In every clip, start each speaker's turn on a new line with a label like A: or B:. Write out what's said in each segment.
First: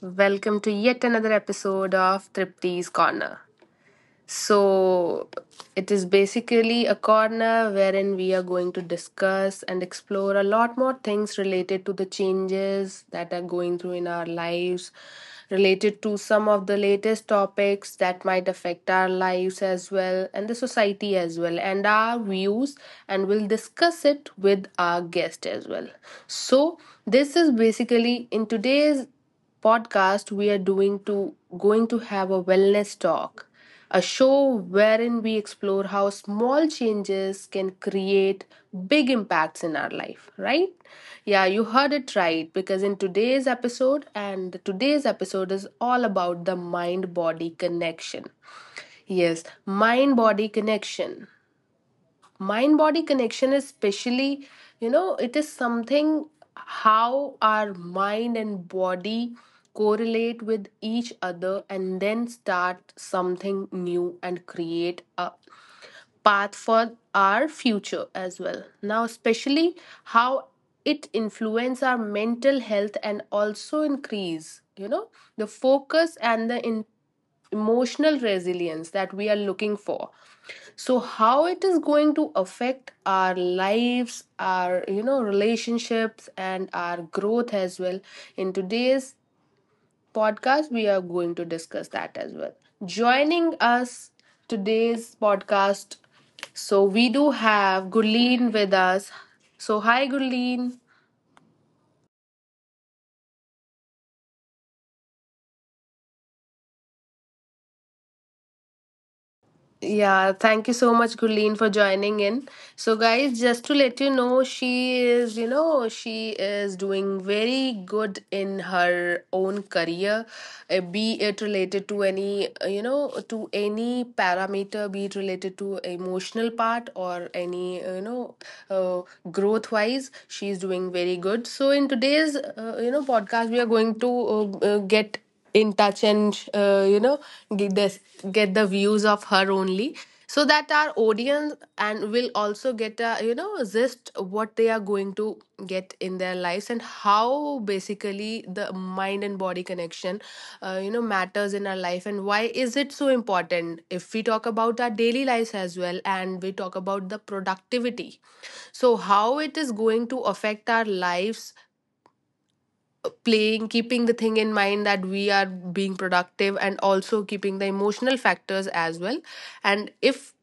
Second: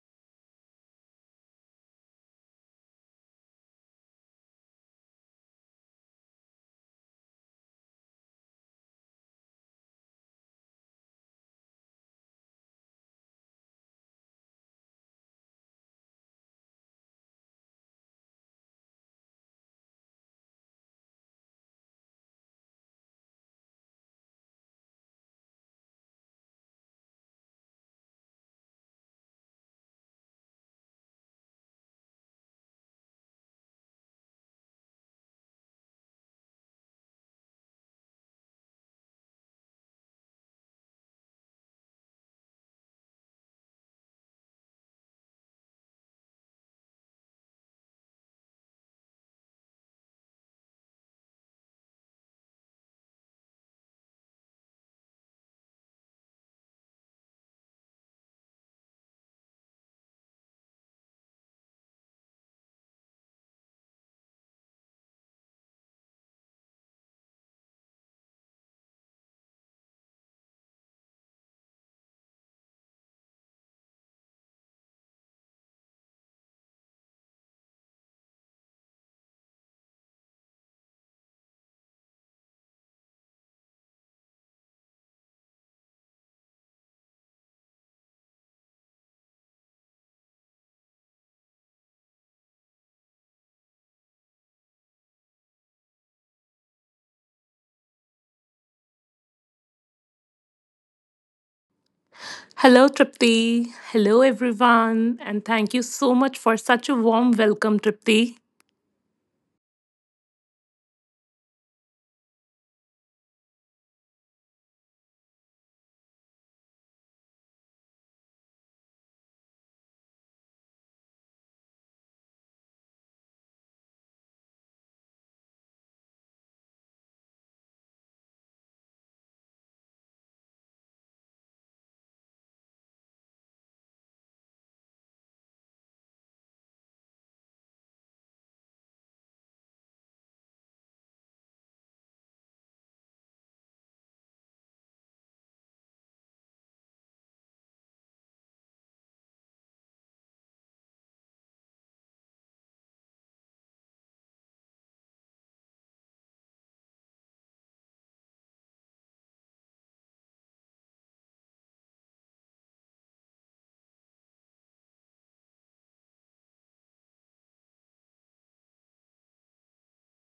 A: Welcome to yet another episode of Tripti's Corner. So, it is basically a corner wherein we are going to discuss and explore a lot more things related to the changes that are going through in our lives, related to some of the latest topics that might affect our lives as well and the society as well, and our views, and we'll discuss it with our guest as well. So, this is basically in today's podcast we are doing to going to have a wellness talk, a show wherein we explore how small changes can create big impacts in our life, right? Yeah, you heard it right because in today's episode and today's episode is all about the mind body connection. Yes, mind body connection is especially you know it is something how our mind and body correlate with each other and then start something new and create a path for our future as well. Now especially how it influence our mental health and also increase you know the focus and the in emotional resilience that we are looking for, so how it is going to affect our lives, our you know relationships and our growth as well. In today's podcast we are going to discuss that as well. Joining us today's podcast, so we do have Gurleen with us. So hi, Gurleen.
B: Hello, Tripti. Hello, everyone. And thank you so much for such a warm welcome, Tripti.
A: Yeah, thank you so much, Gurleen, for joining in. So, guys, just to let you know, she is, you know, she is doing very good in her own career, be it related to any, you know, to any parameter, be it related to emotional part or any, you know, uh, growth wise, she is doing very good. So, in today's, you know, podcast, we are going to get in touch and you know get this get the views of her only, so that our audience and will also get a you know just what they are going to get in their lives, and how basically the mind and body connection you know matters in our life and why is it so important if we talk about our daily lives as well and we talk about the productivity. So how it is going to affect our lives, playing keeping the thing in mind that we are being productive and also keeping the emotional factors as well. And if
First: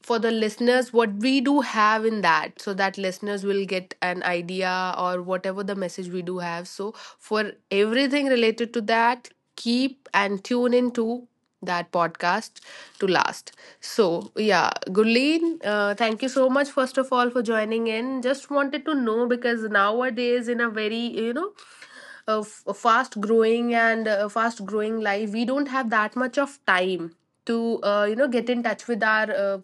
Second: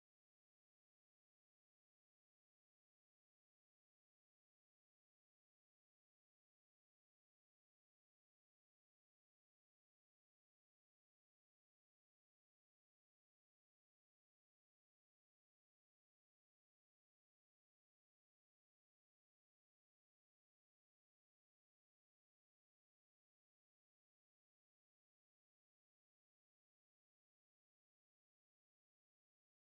A: for the listeners what we do have in that so that listeners will get an idea or whatever the message we do have, so for everything related to that, keep and tune into that podcast to last. So yeah, Guleen, thank you so much first of all for joining in. Just wanted to know because nowadays in a very you know a fast growing and fast growing life, we don't have that much of time to you know get in touch with our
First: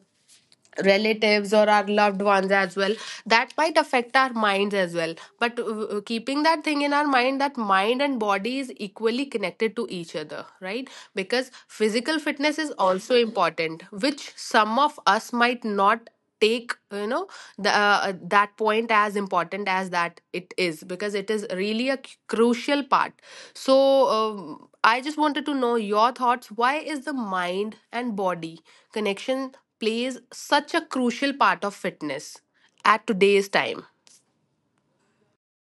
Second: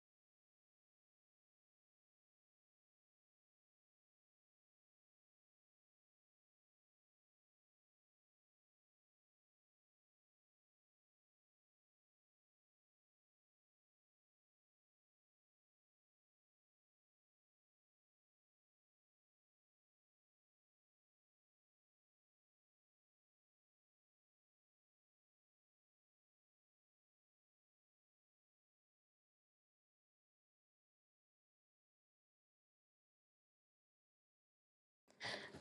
A: relatives or our loved ones as well, that might affect our minds as well. But keeping that thing in our mind that mind and body is equally connected to each other, right? Because physical fitness is also important, which some of us might not take you know the, that point as important as that it is, because it is really a crucial part. So I just wanted to know your thoughts, why is the mind and body connection plays such a crucial part of fitness at today's time?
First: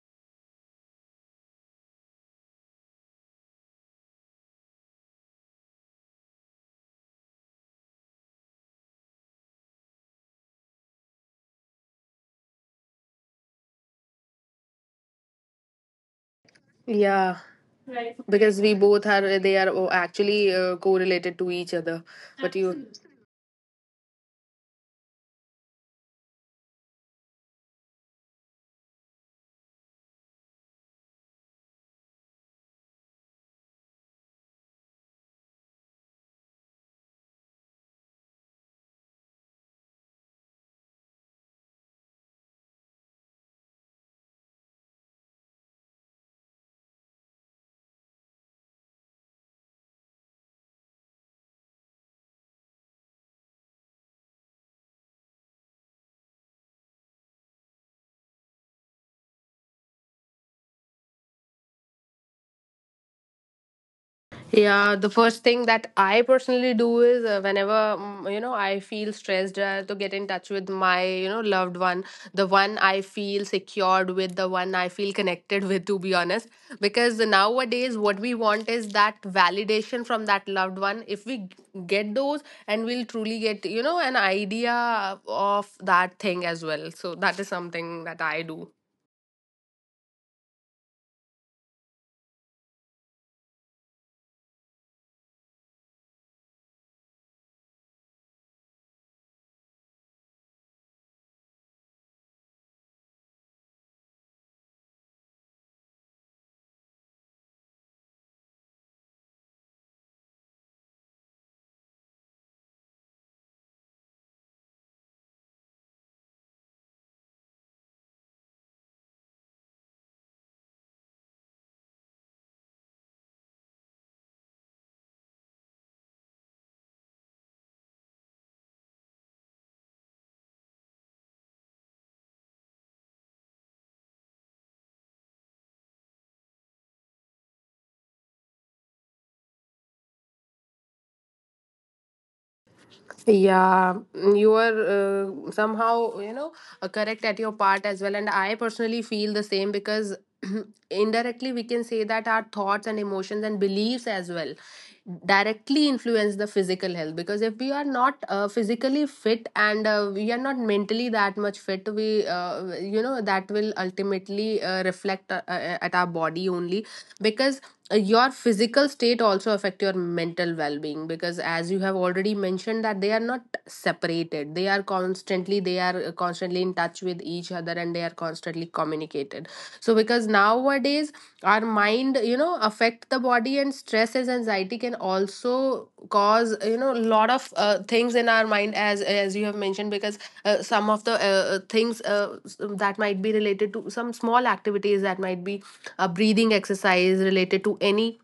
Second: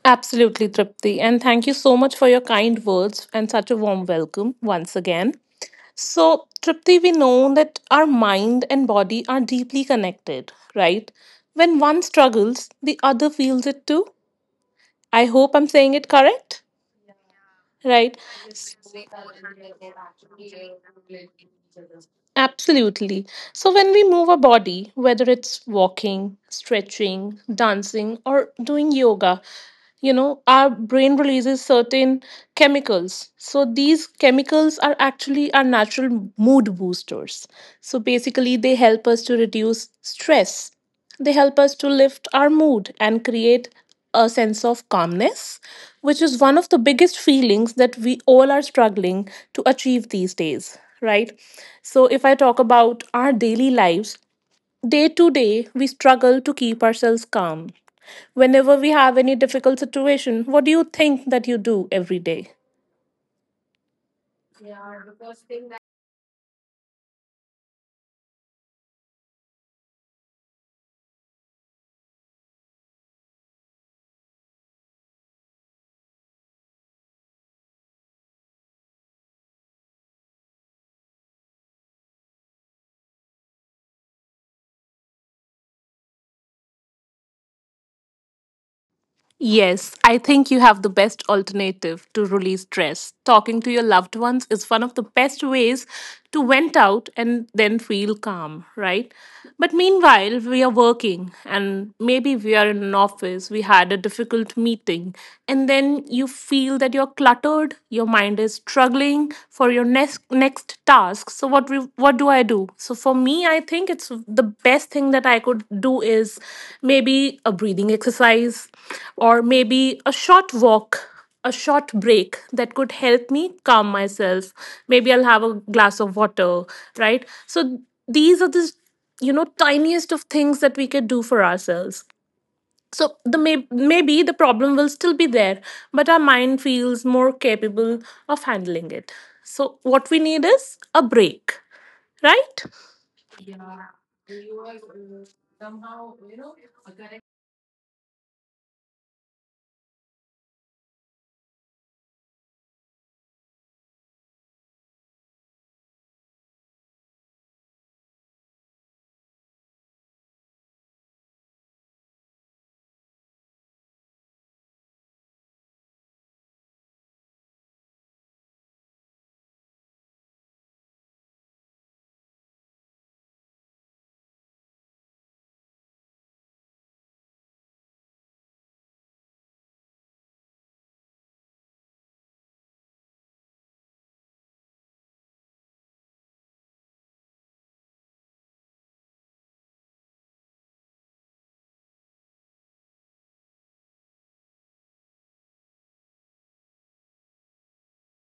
B: Absolutely, Tripti. And thank you so much for your kind words and such a warm welcome once again. So, Tripti, we know that our mind and body are deeply connected, right? When one struggles, the other feels it too. I hope I'm saying it correct,
A: Yeah,
B: right?
A: because we both are, they are oh, actually correlated to each other. But you,
B: Absolutely. So, when we move our body, whether it's walking, stretching, dancing, or doing yoga, our brain releases certain chemicals. So, these chemicals are actually our natural mood boosters. So, basically, they help us to reduce stress. They help us to lift our mood and create a sense of calmness, which is one of the biggest feelings that we all are struggling to achieve these days, right? So, if I talk about our daily lives, day to day, we struggle to keep ourselves calm. Whenever we have any difficult situation, what do you think that you do every day?
A: Yeah, the first thing that I personally do is whenever you know I feel stressed to get in touch with my you know loved one, the one I feel secured with, the one I feel connected with, to be honest, because nowadays what we want is that validation from that loved one. If we g- get those and we'll truly get you know an idea of that thing as well. So that is something that I do.
B: Yes, I think you have the best alternative to release stress. Talking to your loved ones is one of the best ways to vent out and then feel calm, right? But meanwhile, we are working and maybe we are in an office, we had a difficult meeting, and then you feel that you're cluttered, your mind is struggling for your next task. So what do I do? So for me, I think it's the best thing that I could do is maybe a breathing exercise, or maybe a short walk, a short break that could help me calm myself. Maybe I'll have a glass of water, right? So these are the, tiniest of things that we could do for ourselves. So maybe the problem will still be there, but our mind feels more capable of handling it. So what we need is a break, right?
A: Yeah, you are somehow, you know, correct at your part as well. And I personally feel the same because indirectly we can say that our thoughts and emotions and beliefs as well directly influence the physical health. Because if we are not physically fit and we are not mentally that much fit, we, you know, that will ultimately reflect at our body only. Because your physical state also affect your mental well-being, because as you have already mentioned that they are not separated, they are constantly in touch with each other and they are constantly communicated. So because nowadays our mind you know affect the body, and stress as anxiety can also cause you know a lot of things in our mind, as you have mentioned because some of the things that might be related to some small activities, that might be a breathing exercise related to any.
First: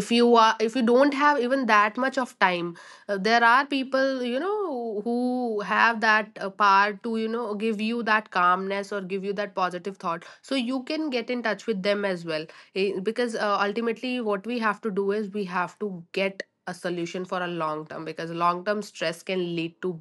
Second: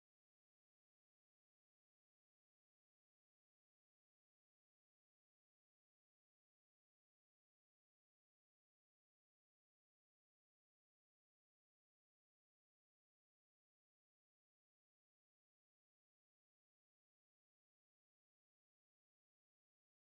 A: If you are if you don't have even that much of time, there are people you know who have that power to you know give you that calmness or give you that positive thought, so you can get in touch with them as well. Eh, because ultimately what we have to do is we have to get a solution for a long term, because long term stress can lead to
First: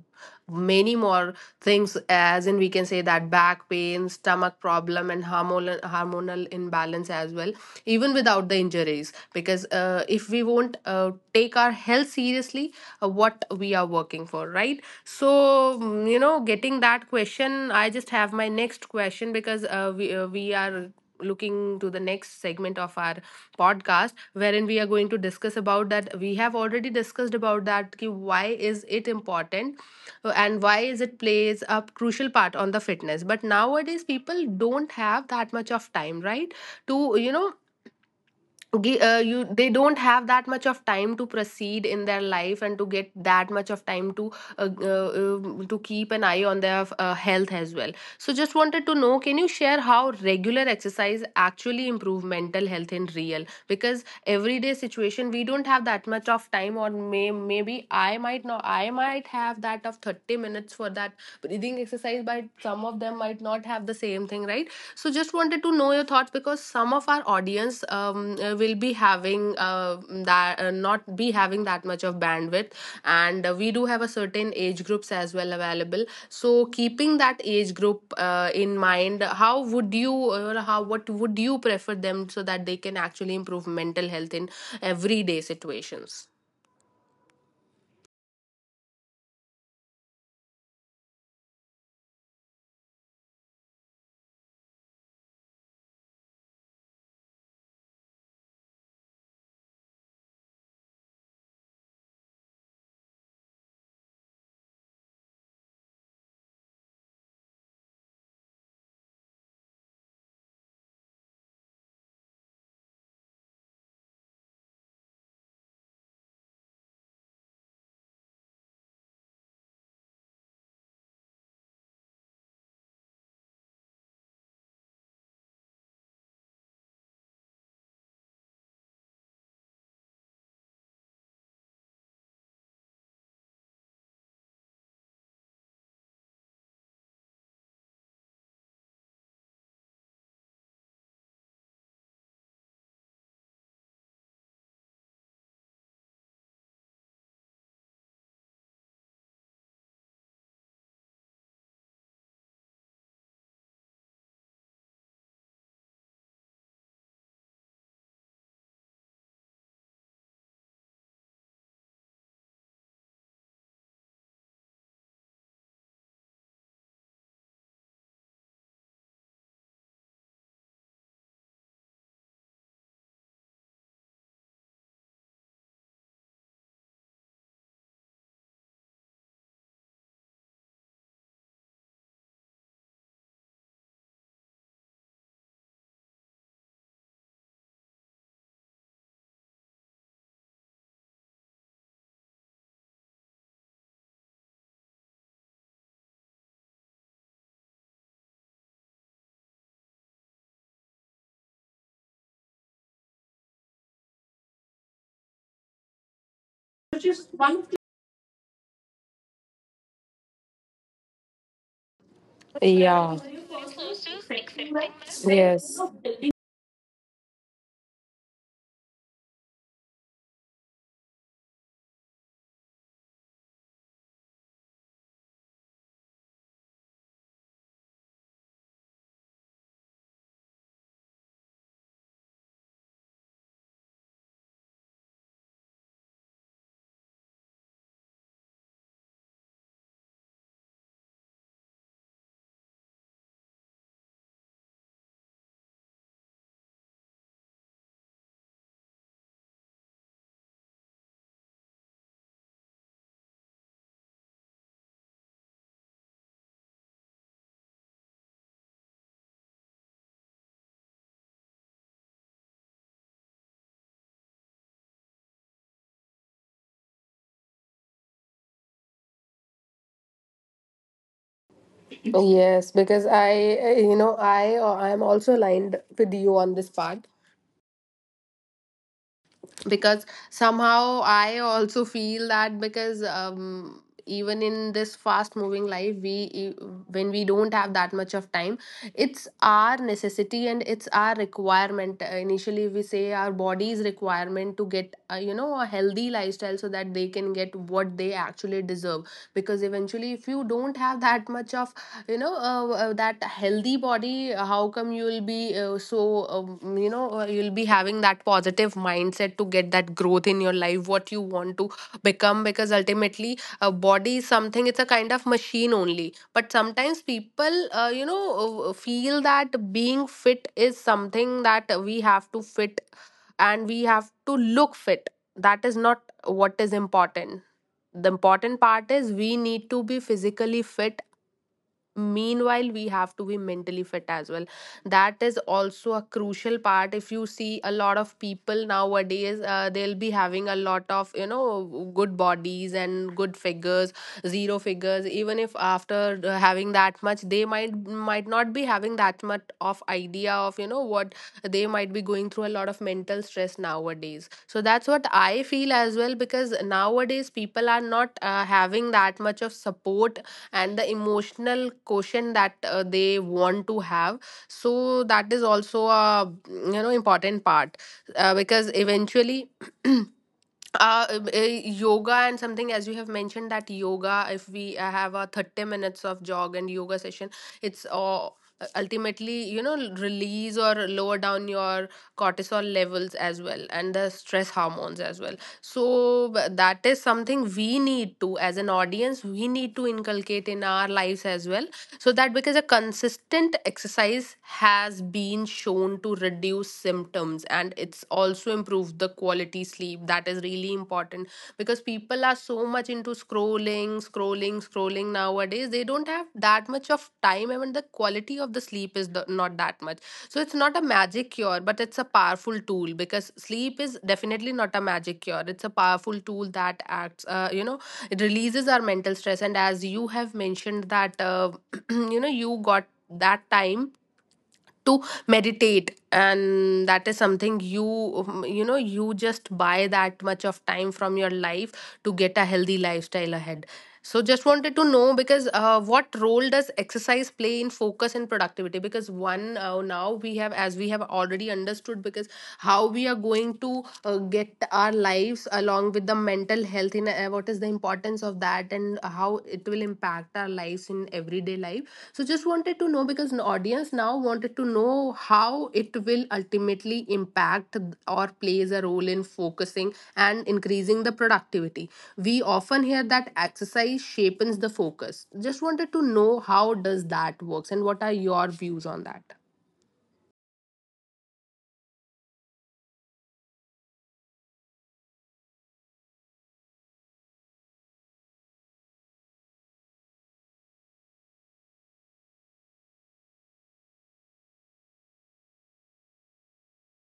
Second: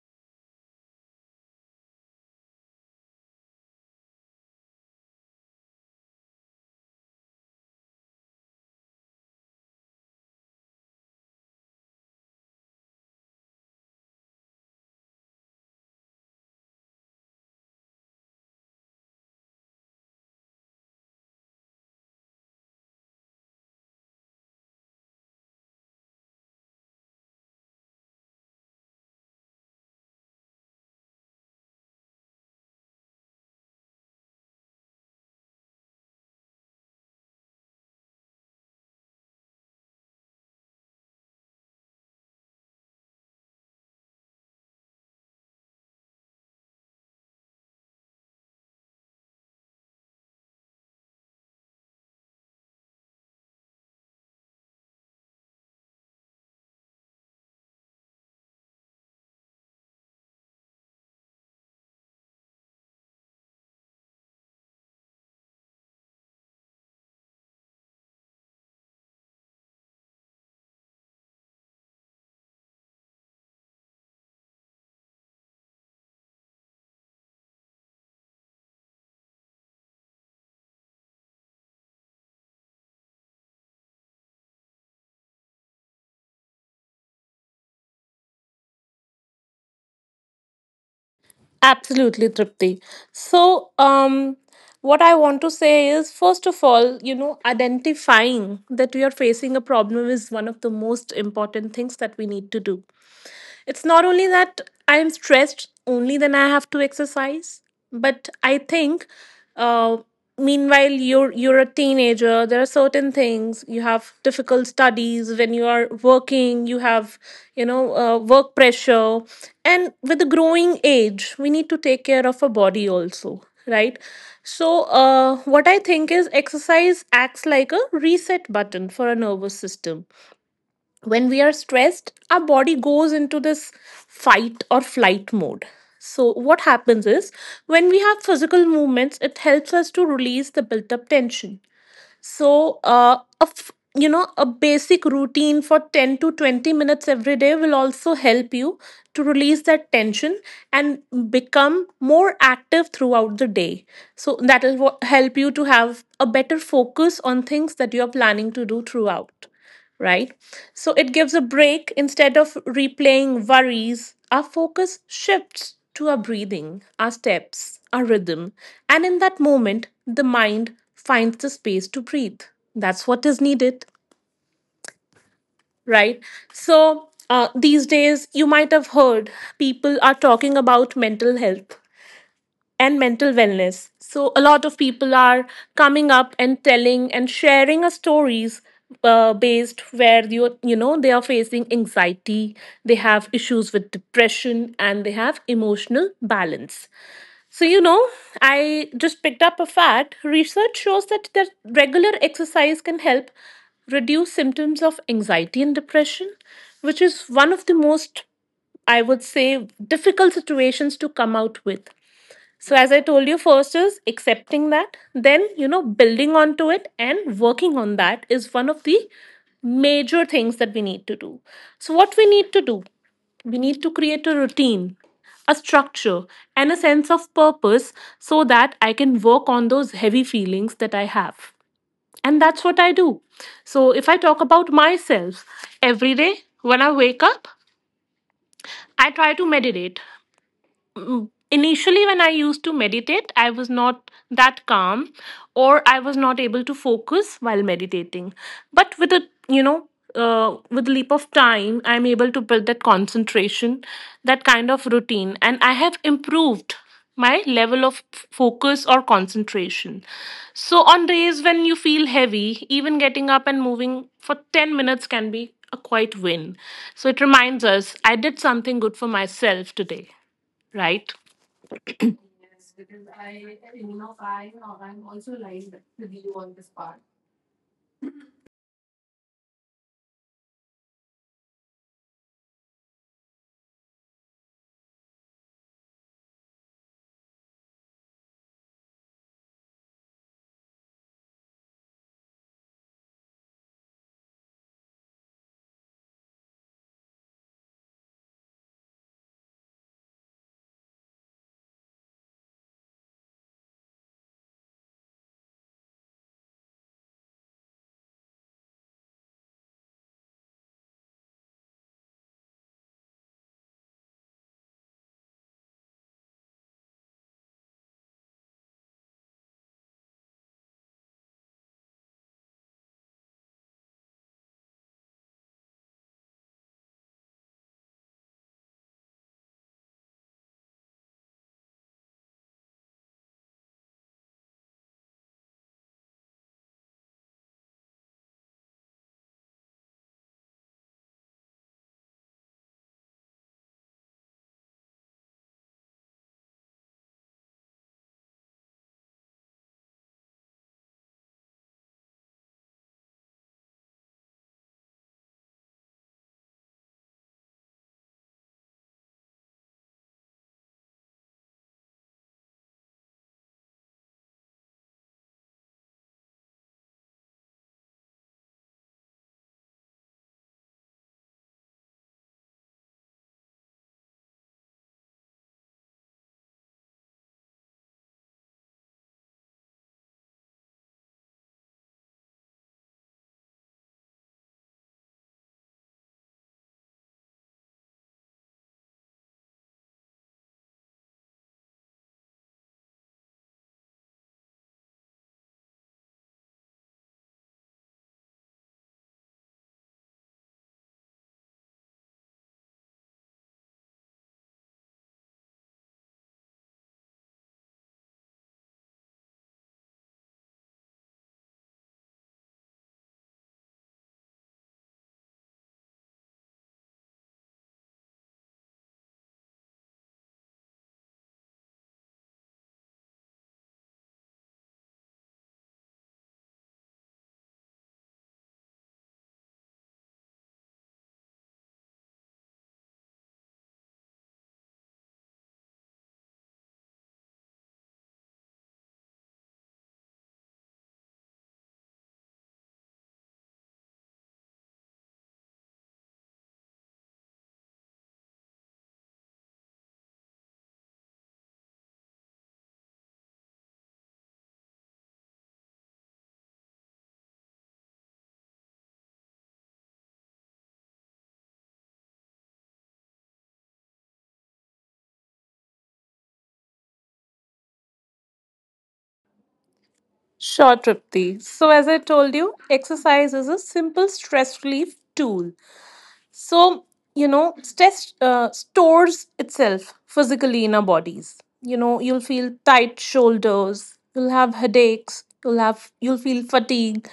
A: many more things, as in we can say that back pain, stomach problem and hormonal imbalance as well, even without the injuries. Because if we won't take our health seriously, what we are working for, right? So you know getting that question, I just have my next question. Because we are looking to the next segment of our podcast wherein we are going to discuss about that. We have already discussed about that ki why is it important, and why is it plays a crucial part on the fitness. But nowadays people don't have that much of time, right? To you know you they don't have that much of time to proceed in their life and to get that much of time to keep an eye on their health as well. So just wanted to know, can you share how regular exercise actually improve mental health in real? Because everyday situation we don't have that much of time, or maybe I might not, I might have that of 30 minutes for that breathing exercise, but some of them might not have the same thing, right? So just wanted to know your thoughts, because some of our audience will be having that not be having that much of bandwidth, and we do have a certain age groups as well available. So keeping that age group in mind, how would you, or how what would you prefer them, so that they can actually improve mental health in everyday situations?
B: Absolutely, Tripti. So, what I want to say is, first of all, identifying that we are facing a problem is one of the most important things that we need to do. It's not only that I am stressed, only then I have to exercise. But I think, uh, meanwhile you're a teenager. There are certain things. You have difficult studies when you are working. You have you know work pressure, and with the growing age, we need to take care of our body also, right? So, what I think is, exercise acts like a reset button for our nervous system. When we are stressed, our body goes into this fight or flight mode. So what happens is, when we have physical movements, it helps us to release the built up tension. So a f- you know a basic routine for 10 to 20 minutes every day will also help you to release that tension and become more active throughout the day, so that will help you to have a better focus on things that you are planning to do throughout, right? So it gives a break. Instead of replaying worries, our focus shifts to our breathing, our steps, our rhythm. And in that moment, the mind finds the space to breathe. That's what is needed, right? So these days, you might have heard people are talking about mental health and mental wellness. So, a lot of people are coming up and telling and sharing a stories based where they are facing anxiety, they have issues with depression, and they have emotional balance. So, I just picked up a fact. Research shows that the regular exercise can help reduce symptoms of anxiety and depression, which is one of the most, I would say, difficult situations to come out with. So, as I
A: Yeah,
B: told you, first is accepting that, then, building onto it and working on that is one of the major things that we need to do. So, what we need to do, we need to create a routine, a structure, and a sense of purpose so that I can work on those heavy feelings that I have. And that's what I do. So, if I talk about myself, every day when I wake up, I try to meditate. Mm, Initially, when I used to meditate, I was not that calm, or I was not able to focus while meditating. But with a you know with leap of time, I'm able to build that concentration, that kind of routine, and I have improved my level of focus or concentration. So on days when you feel heavy, even getting up and moving for 10 minutes can be a quite win. So it reminds us, I did something good for myself today, right?
A: yes, because I, you know, I am also aligned with you on this part, because somehow I also feel that. Because even in this fast moving life when we don't have that much of time, it's our necessity and it's our requirement. Initially we say our body's requirement to get you know a healthy lifestyle so that they can get what they actually deserve. Because eventually if you don't have that much of you know that healthy body, how come you'll be so you know you'll be having that positive mindset to get that growth in your life, what you want to become? Because ultimately a body is something, it's a kind of machine only. But sometimes people you know feel that being fit is something that we have to fit and we have to look fit. That is not what is important. The important part is we need to be physically fit, meanwhile we have to be mentally fit as well. That is also a crucial part. If you see a lot of people nowadays, they'll be having a lot of you know good bodies and good figures, zero figures. Even if after having that much, they might not be having that much of idea of you know what, they might be going through a lot of mental stress nowadays. So that's what I feel as well, because nowadays people are not having that much of support and the emotional quotient that they want to have. So that is also a you know important part. Because eventually yoga and something, as you have mentioned that yoga, if we have a 30 minutes of jog and yoga session, It's ultimately, you know, release or lower down your cortisol levels as well, and the stress hormones as well. So that is something we need to, as an audience, we need to inculcate in our lives as well. So that, because a consistent exercise has been shown to reduce symptoms, and it's also improved the quality sleep. That is really important, because people are so much into scrolling, scrolling, scrolling nowadays. They don't have that much of time, even the quality of the sleep is not that much. So it's not a magic cure, but it's a powerful tool, because sleep is definitely not a magic cure. It's a powerful tool that acts, it releases our mental stress. And as you have mentioned that you know, you got that time to meditate, and that is something you you know, you just buy that much of time from your life to get a healthy lifestyle ahead. So just wanted to know, because what role does exercise play in focus and productivity? Because one now we have, as we have already understood, because how we are going to get our lives along with the mental health in what is the importance of that, and how it will impact our lives in everyday life. So just wanted to know, because an audience now wanted to know how it will ultimately impact or plays a role in focusing and increasing the productivity. We often hear that exercise shapens the focus. Just wanted to know how does that works, and what are your views on that?
B: Sure, Tripti. So, as I told you, exercise is a simple stress relief tool. So, stress stores itself physically in our bodies. You know, you'll feel tight shoulders, you'll have headaches, you'll feel fatigue.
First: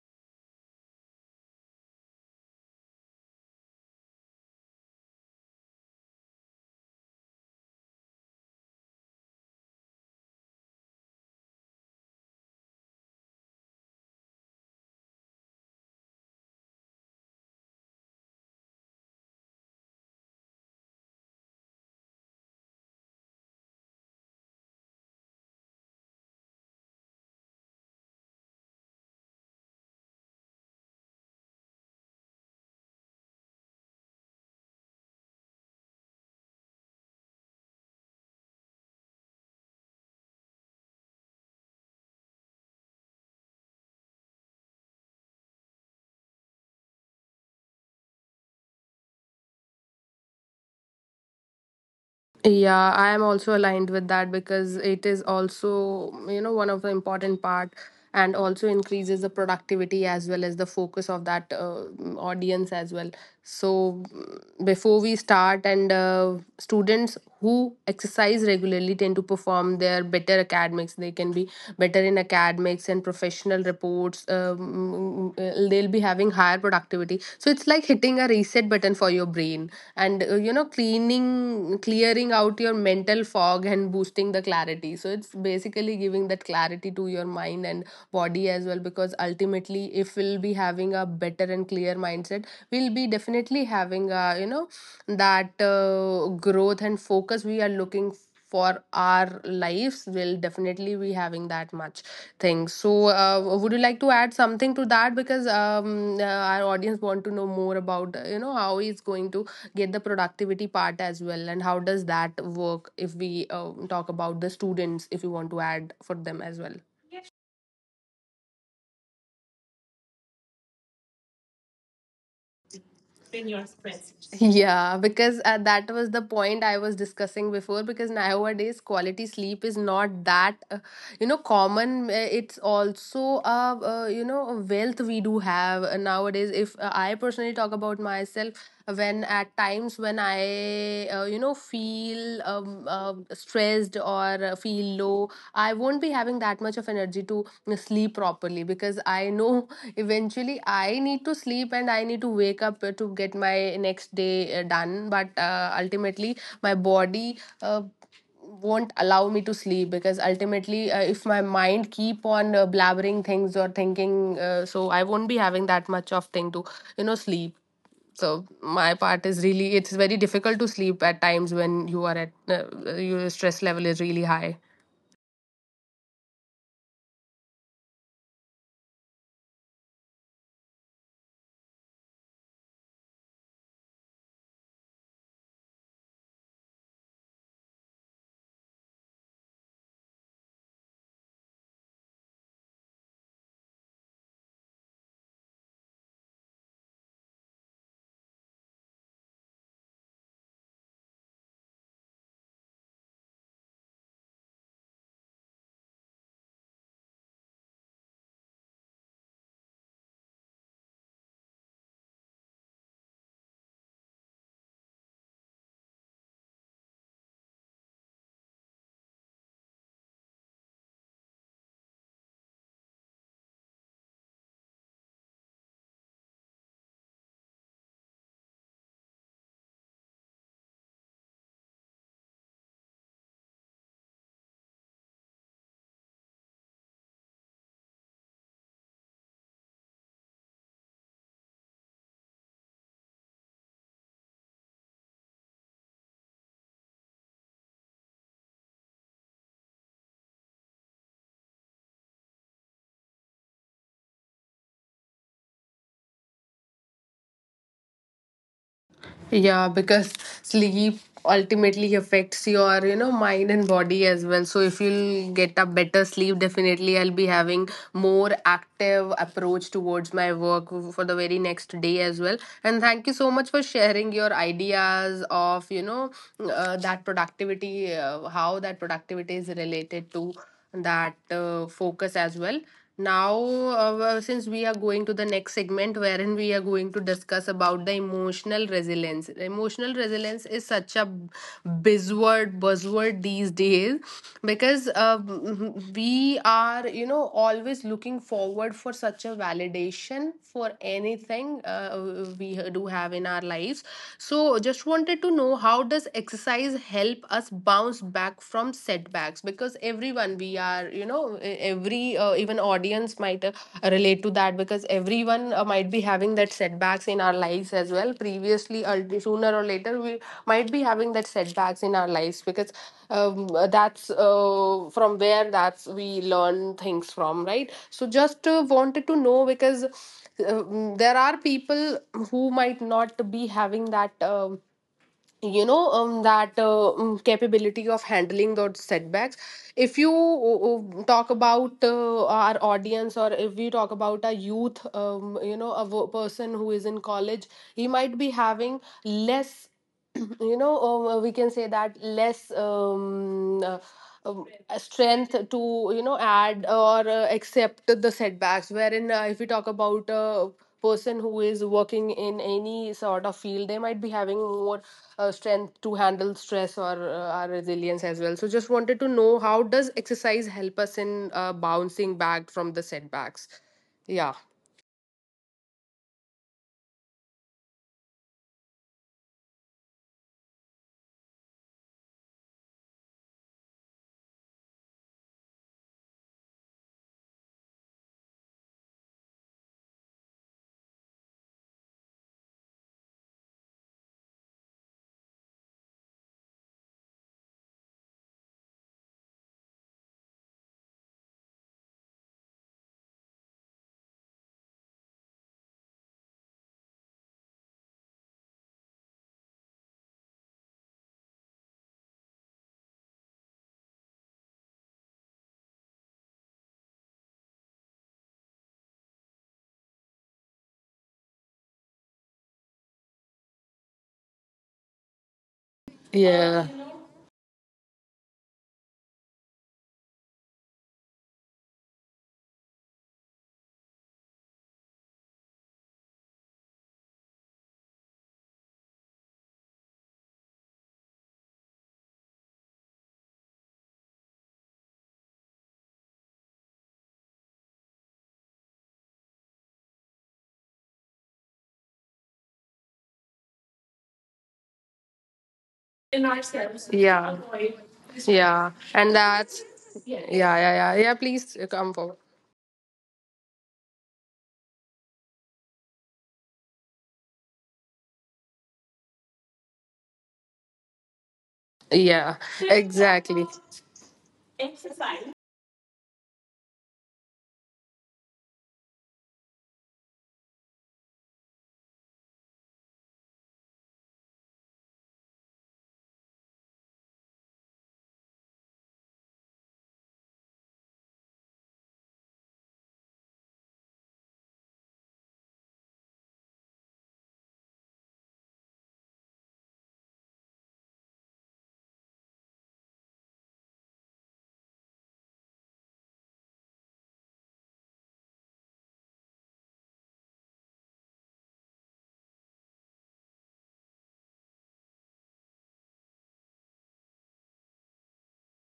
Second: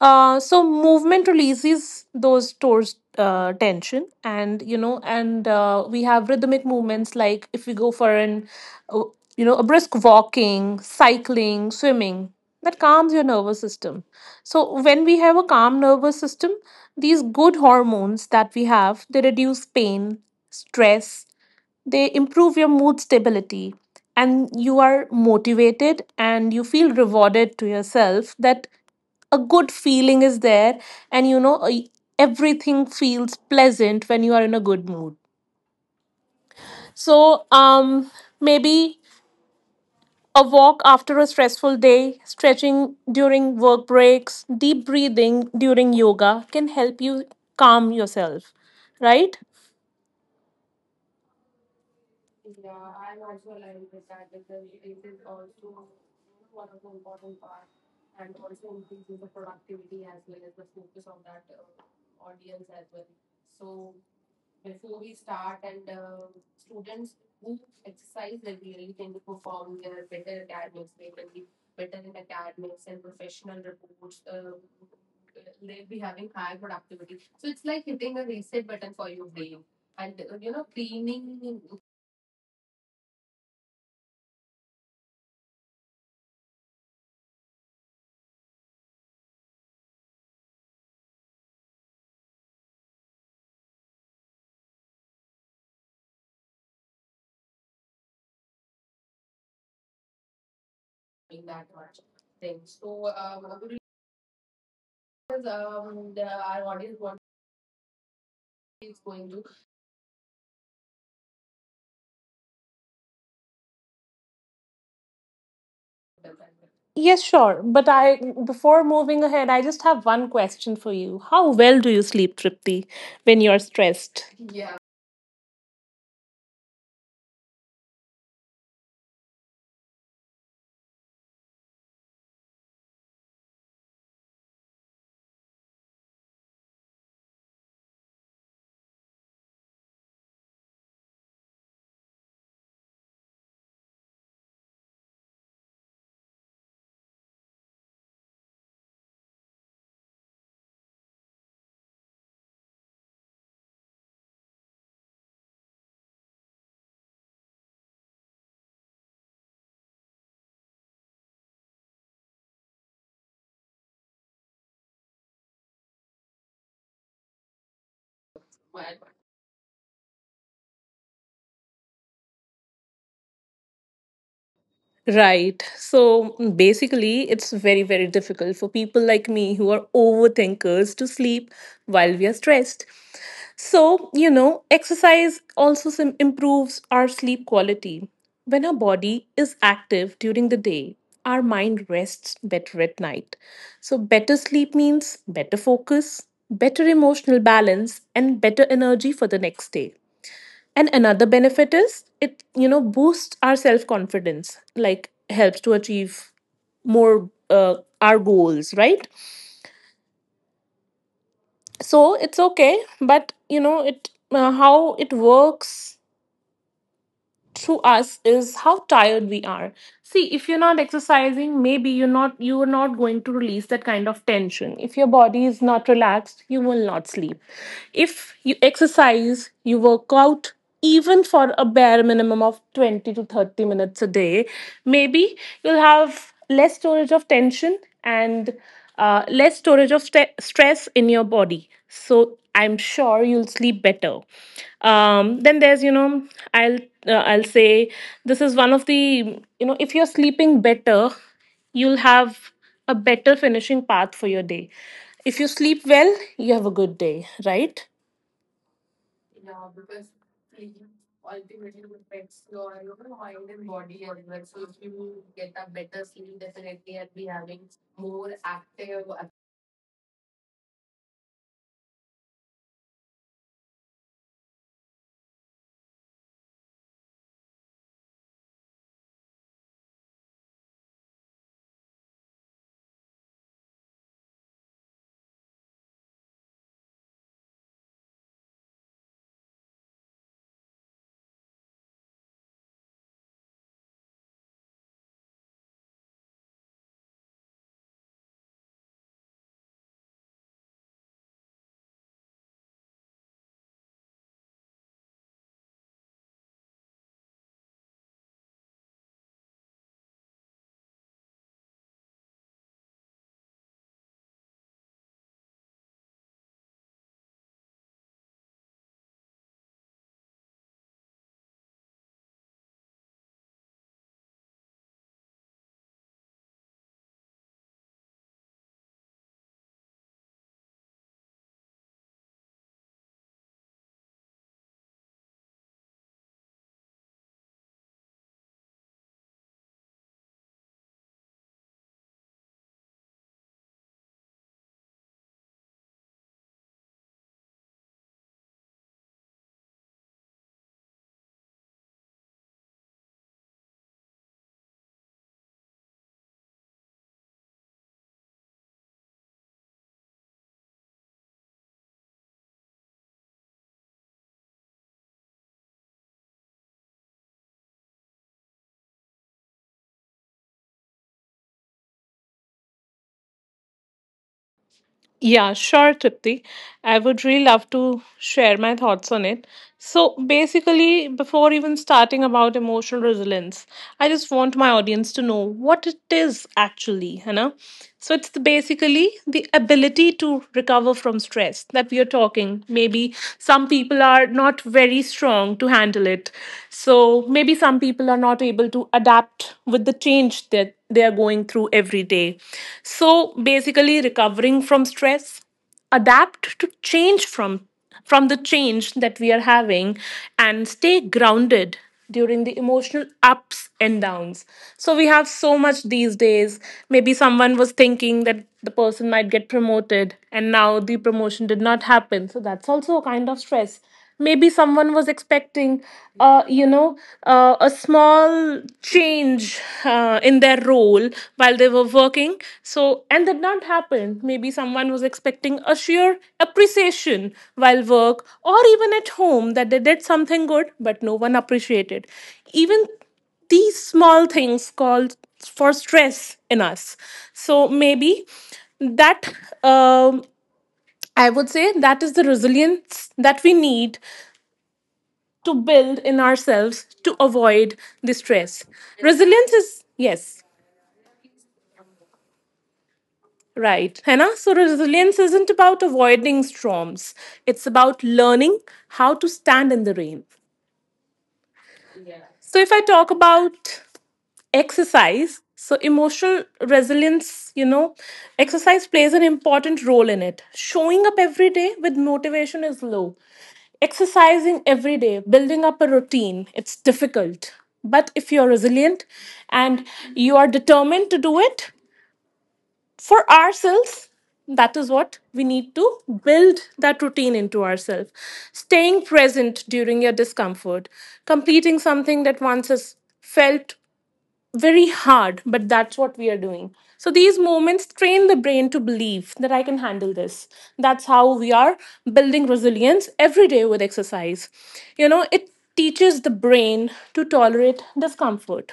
B: So movement releases those stores tension, and we have rhythmic movements like, if we go for an, uh, a brisk walking, cycling, swimming, that calms your nervous system. So, when we have a calm nervous system, these good hormones that we have, they reduce pain, stress, they improve your mood stability, and you are motivated and you feel rewarded to yourself that a good feeling is there. And everything feels pleasant when you are in a good mood. So maybe a walk after a stressful day, stretching during work breaks, deep breathing during yoga can help you calm yourself, right?
A: Yeah, I am also aligned with that, because it is also, you know, one of the important part, and also increases the productivity as well as the focus of that audience as well. So mm, before we start, and students who exercise regularly tend to perform their better academics, they can be better in academics and professional reports. They'll be having higher productivity. So it's like hitting a reset button for your brain, and you know, cleaning, clearing out your mental fog and boosting the clarity. So it's basically giving that clarity to your mind and body as well, because ultimately, if we'll be having a better and clear mindset, we'll be definitely having a, you know, that growth and focus we are looking for our lives, will definitely be having that much thing. So would you like to add something to that? Because our audience want to know more about you know, how is going to get the productivity part as well, and how does that work if we talk about the students, if you want to add for them as well.
B: Yes, sure. But I, before moving ahead, I just have one question for you. How well do you sleep, Tripti, when you're stressed?
A: Yeah, because that was the point I was discussing before. Because nowadays, quality sleep is not that, common. It's also a, a wealth we do have nowadays. If I personally talk about myself, when at times when I, feel stressed or feel low, I won't be having that much of energy to sleep properly, because I know eventually I need to sleep and I need to wake up to get my next day done. But ultimately, my body won't allow me to sleep, because ultimately, if my mind keep on blabbering things or thinking, so I won't be having that much of thing to, you know, sleep. So my part is really, it's very difficult to sleep at times when you are at, your stress level is really high.
B: Right. So basically, it's very, very difficult for people like me who are overthinkers to sleep while we are stressed. So, exercise also improves our sleep quality. When our body is active during the day, our mind rests better at night. So, better sleep means better focus, better emotional balance, and better energy for the next day. And another benefit is, it, boosts our self confidence, like helps to achieve more, our goals, right? So it's okay, but it, how it works through us is how tired we are. See, if you're not exercising, maybe you're not going to release that kind of tension. If your body is not relaxed, you will not sleep. If you exercise, you work out even for a bare minimum of 20 to 30 minutes a day, maybe you'll have less storage of tension, and less storage of stress in your body. So I'm sure you'll sleep better. Then there's, I'll I'll say, this is one of the, if you're sleeping better, you'll have a better finishing path for your day. If you sleep well, you have a good day, right?
A: Yeah, because sleep ultimately affects your, you know, mind and body as well. So if you'll get a better sleep, definitely I'll be having more active approach towards my work for the very next day as well. And thank you so much for sharing your ideas of, you know, that productivity, how that productivity is related to that focus as well. Now, since we are going to the next segment, wherein we are going to discuss about the emotional resilience. Emotional resilience is such a buzzword, buzzword these days, because we are, you know, always looking forward for such a validation for anything we do have in our lives. So, just wanted to know, how does exercise help us bounce back from setbacks? Because everyone, we are, you know, every even audience might relate to that, because everyone might be having that setbacks in our lives as well, previously or sooner or later we might be having that setbacks in our lives. Because that's from where that's we learn things from, right? So just wanted to know, because there are people who might not be having that you know that capability of handling those setbacks. If you talk about our audience, or if we talk about a youth, you know, a person who is in college, he might be having less you know, we can say that less um, strength to, you know, add or accept the setbacks, wherein if we talk about a person who is working in any sort of field, they might be having more strength to handle stress or our resilience as well. So just wanted to know, how does exercise help us in bouncing back from the setbacks? Yeah.
B: Yeah, sure, Tripti. I would really love to share my thoughts on it. So basically, before even starting about emotional resilience, I just want my audience to know what it is actually. So it's basically the ability to recover from stress that we are talking. Maybe some people are not very strong to handle it. So maybe some people are not able to adapt with the change that they are going through every day. So basically, recovering from stress, adapt to change, from the change that we are having, and stay grounded during the emotional ups and downs. So we have so much these days. Maybe someone was thinking that the person might get promoted and now the promotion did not happen, so that's also a kind of stress. Maybe someone was expecting, uh, you
A: Yeah.
B: know a small change, in their role while they were working, so, and that not happened. Maybe someone was expecting a sheer appreciation while work, or even at home, that they did something good but no one appreciated. Even these small things called for stress in us. So maybe that, um, I would say, that is the resilience that we need to build in
A: In
B: ourselves
A: ourselves.
B: to
A: Yeah.
B: avoid the stress.
A: Yeah. And
B: Resilience
A: that's
B: is,
A: yeah,
B: yes,
A: yeah, yeah. Yeah, please come forward.
B: right, Hannah. So, resilience isn't about avoiding storms, it's about learning how to stand in the rain.
A: Yeah,
B: So, if I talk
A: exactly.
B: about exercise, so emotional resilience, exercise plays an important role in it. Showing up every day with motivation is low. Exercising every day, building up a routine, it's difficult. But if you're resilient and you are determined to do it for ourselves, that is what we need, to build that routine into ourselves. Staying present during your discomfort, completing something that once has felt very hard, but that's what we are doing. So these moments train the brain to believe that I can handle this. That's how we are building resilience every day with exercise. It teaches the brain to tolerate discomfort.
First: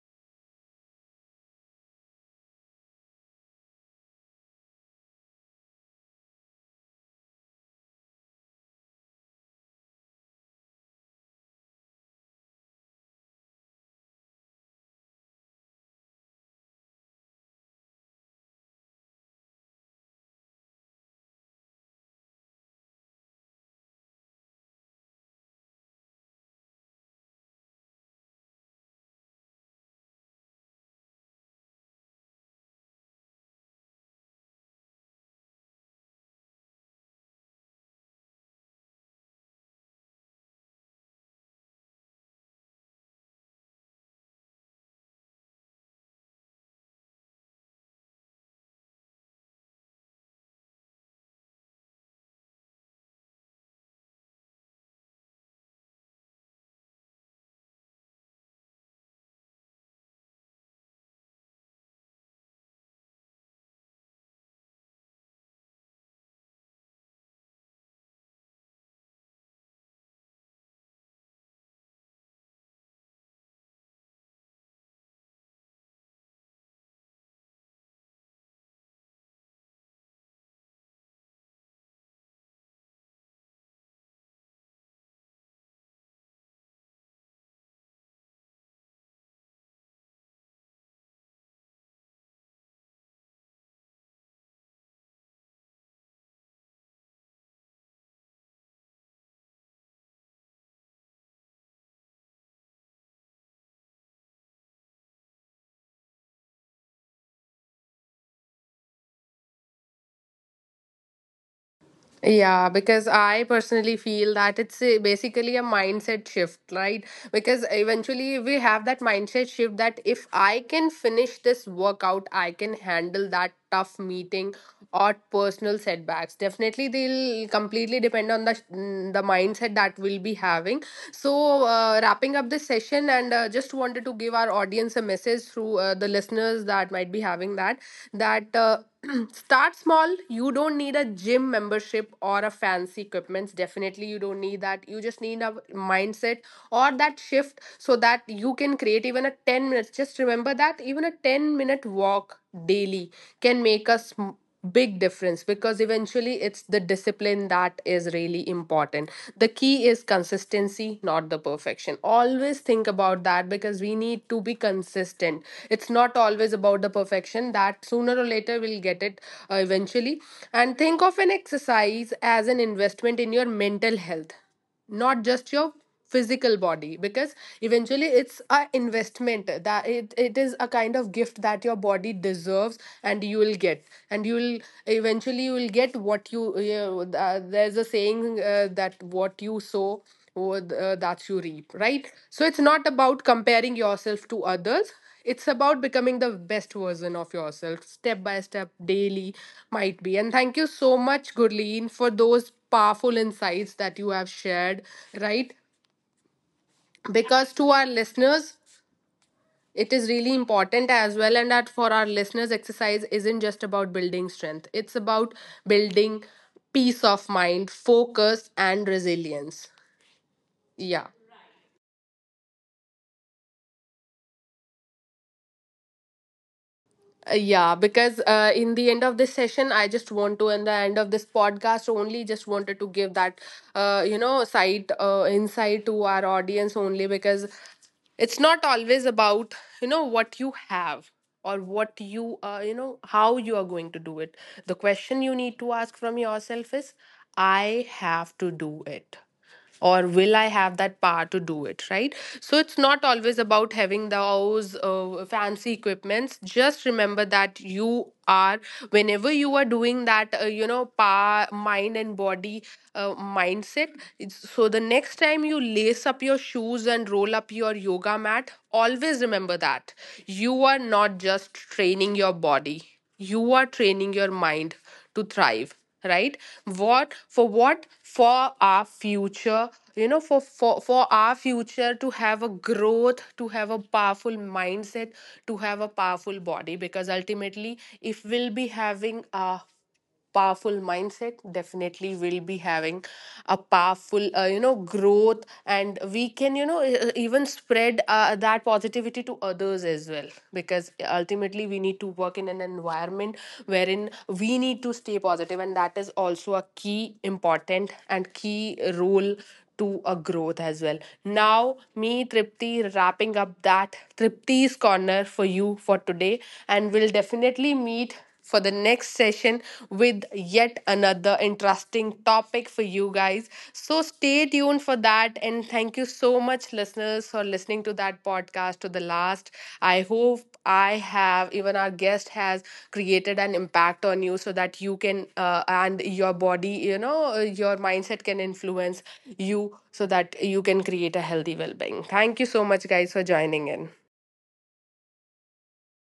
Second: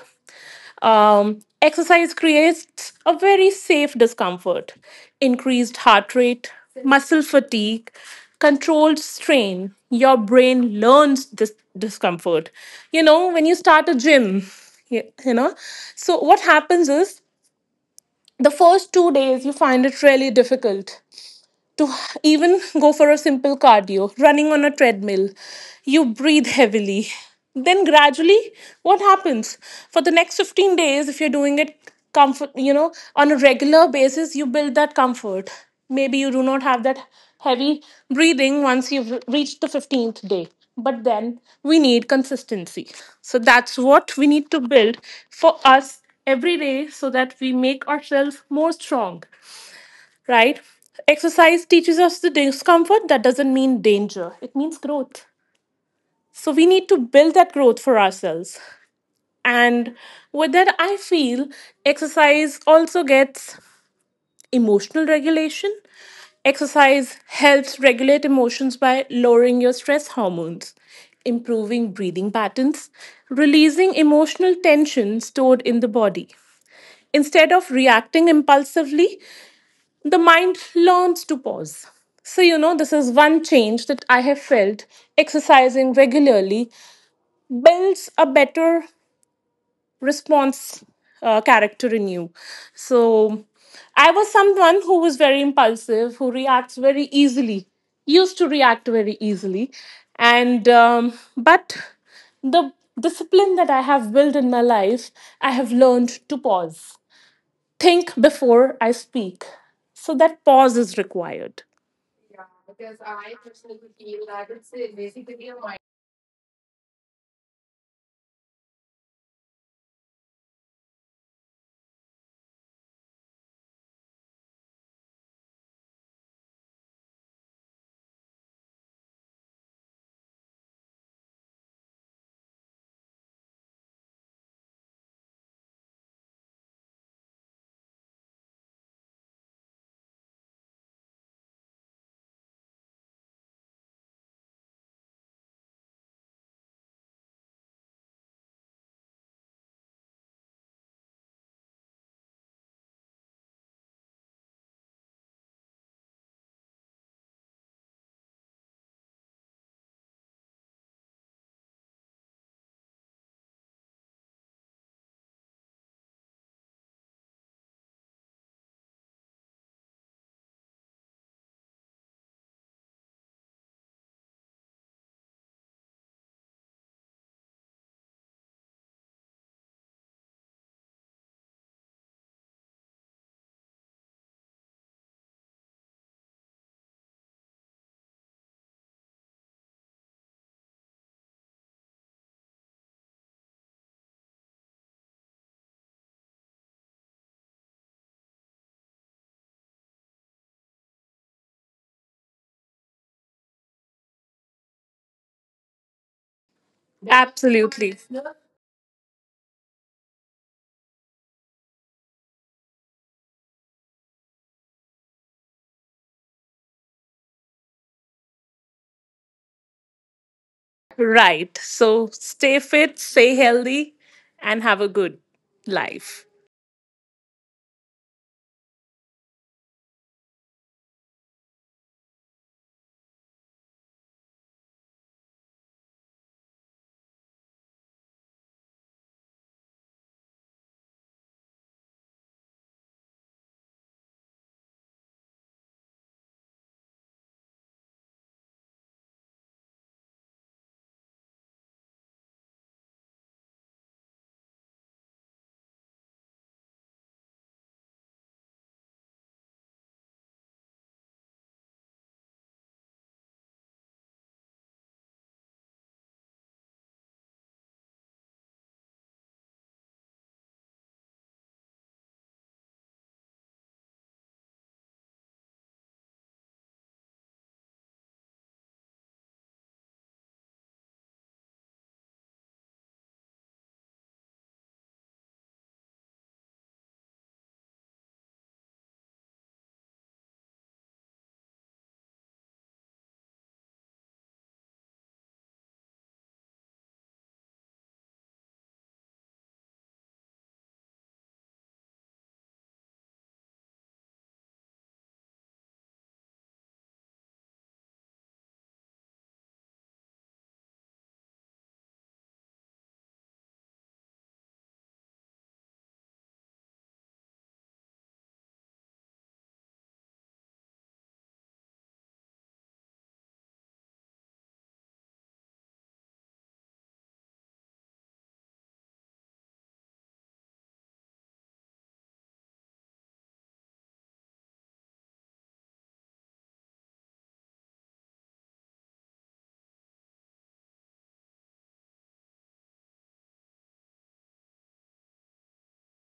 B: Exercise creates a very safe discomfort, increased heart rate, muscle fatigue, controlled strain. Your brain learns this discomfort. When you start a gym, you you know, so what happens is, the first 2 days you find it really difficult to even go for a simple cardio, running on a treadmill, you breathe heavily. Then gradually, what happens? For the next 15 days, if you're doing it comfort, on a regular basis, you build that comfort. Maybe you do not have that heavy breathing once you've reached the 15th day. But then we need consistency. So that's what we need to build for us every day, so that we make ourselves more strong, right? Exercise teaches us the discomfort. That doesn't mean danger, it means growth. So we need to build that growth for ourselves. And with that, I feel exercise also gets emotional regulation. Exercise helps regulate emotions by lowering your stress hormones, improving breathing patterns, releasing emotional tension stored in the body. Instead of reacting impulsively, the mind learns to pause. So, this is one change that I have felt, exercising regularly builds a better response, character in you. So, I was someone who was very impulsive, who reacts very easily, used to react very easily. And, but the discipline that I have built in my life, I have learned to pause, think before I speak. So, that pause is required.
A: Yeah, because I personally feel that it's a, basically a mindset shift, right? Because eventually we have that mindset shift that if I can finish this workout, I can handle that tough meeting or personal setbacks. Definitely, they'll completely depend on the the mindset that we'll be having. So, wrapping up this session, and just wanted to give our audience a message advice through the listeners that might be having that that uh, start small. You don't need a gym membership or a fancy equipments, definitely you don't need that. You just need a mindset or that shift, so that you can create even a 10 minutes. Just remember that even a 10-minute walk daily can make us big difference, because eventually it's the discipline that is really important. The key is consistency, not the perfection. Always think about that, because we need to be consistent. It's not always about the perfection, that sooner or later we'll get it eventually. And think of an exercise as an investment in your mental health, not just your physical body. Because eventually it's a investment that it is a kind of gift that your body deserves, and you will get, and you will, eventually you will get what you there's a saying that what you sow, what that you reap, right? So it's not about comparing yourself to others. It's about becoming the best version of yourself, step by step, daily might be. And thank you so much, Gurleen, for those powerful insights that you have shared. Right? Because to our
B: Absolutely.
A: listeners, it is really important as well, and that for our listeners, exercise isn't just about building strength. It's about building peace of mind, focus, and resilience. Yeah.
B: Right. So stay fit, stay healthy, and have a good life.
A: Yeah, because in the end of this session, I just want to, in the end of this podcast only, just wanted to give that you know sight insight to our audience only, because it's not always about, you know, what you have, or what you, you know, how you are going to do it. The question you need to ask from yourself is, I have to do it, or will I have that power to do it? Right? So it's not always about having those fancy equipments. Just remember that you are, whenever you are doing that, you know, power mind and body, mindset, it's, so the next time you lace up your shoes and roll up your yoga mat, always remember that you are not just training your body, you are training your mind to thrive. Right? What for, what for our future, you know, for our future, to have a growth, to have a powerful mindset, to have a powerful body. Because ultimately, if we'll be having a powerful mindset, definitely will be having a powerful, you know, growth, and we can, you know, even spread that positivity to others as well, because ultimately we need to work in an environment wherein we need to stay positive, and that is also a key important and key role to a growth as well. Now, me, Tripti, wrapping up that Tripti's corner for you for today, and we'll definitely meet for the next session with yet another interesting topic for you guys. So stay tuned for that. And thank you so much, listeners, for listening to that podcast to the last. I hope I have, even our guest has, created an impact on you, so that you can, and your body, you know, your mindset can influence you, so that you can create a healthy well being. Thank you so much, guys, for joining in.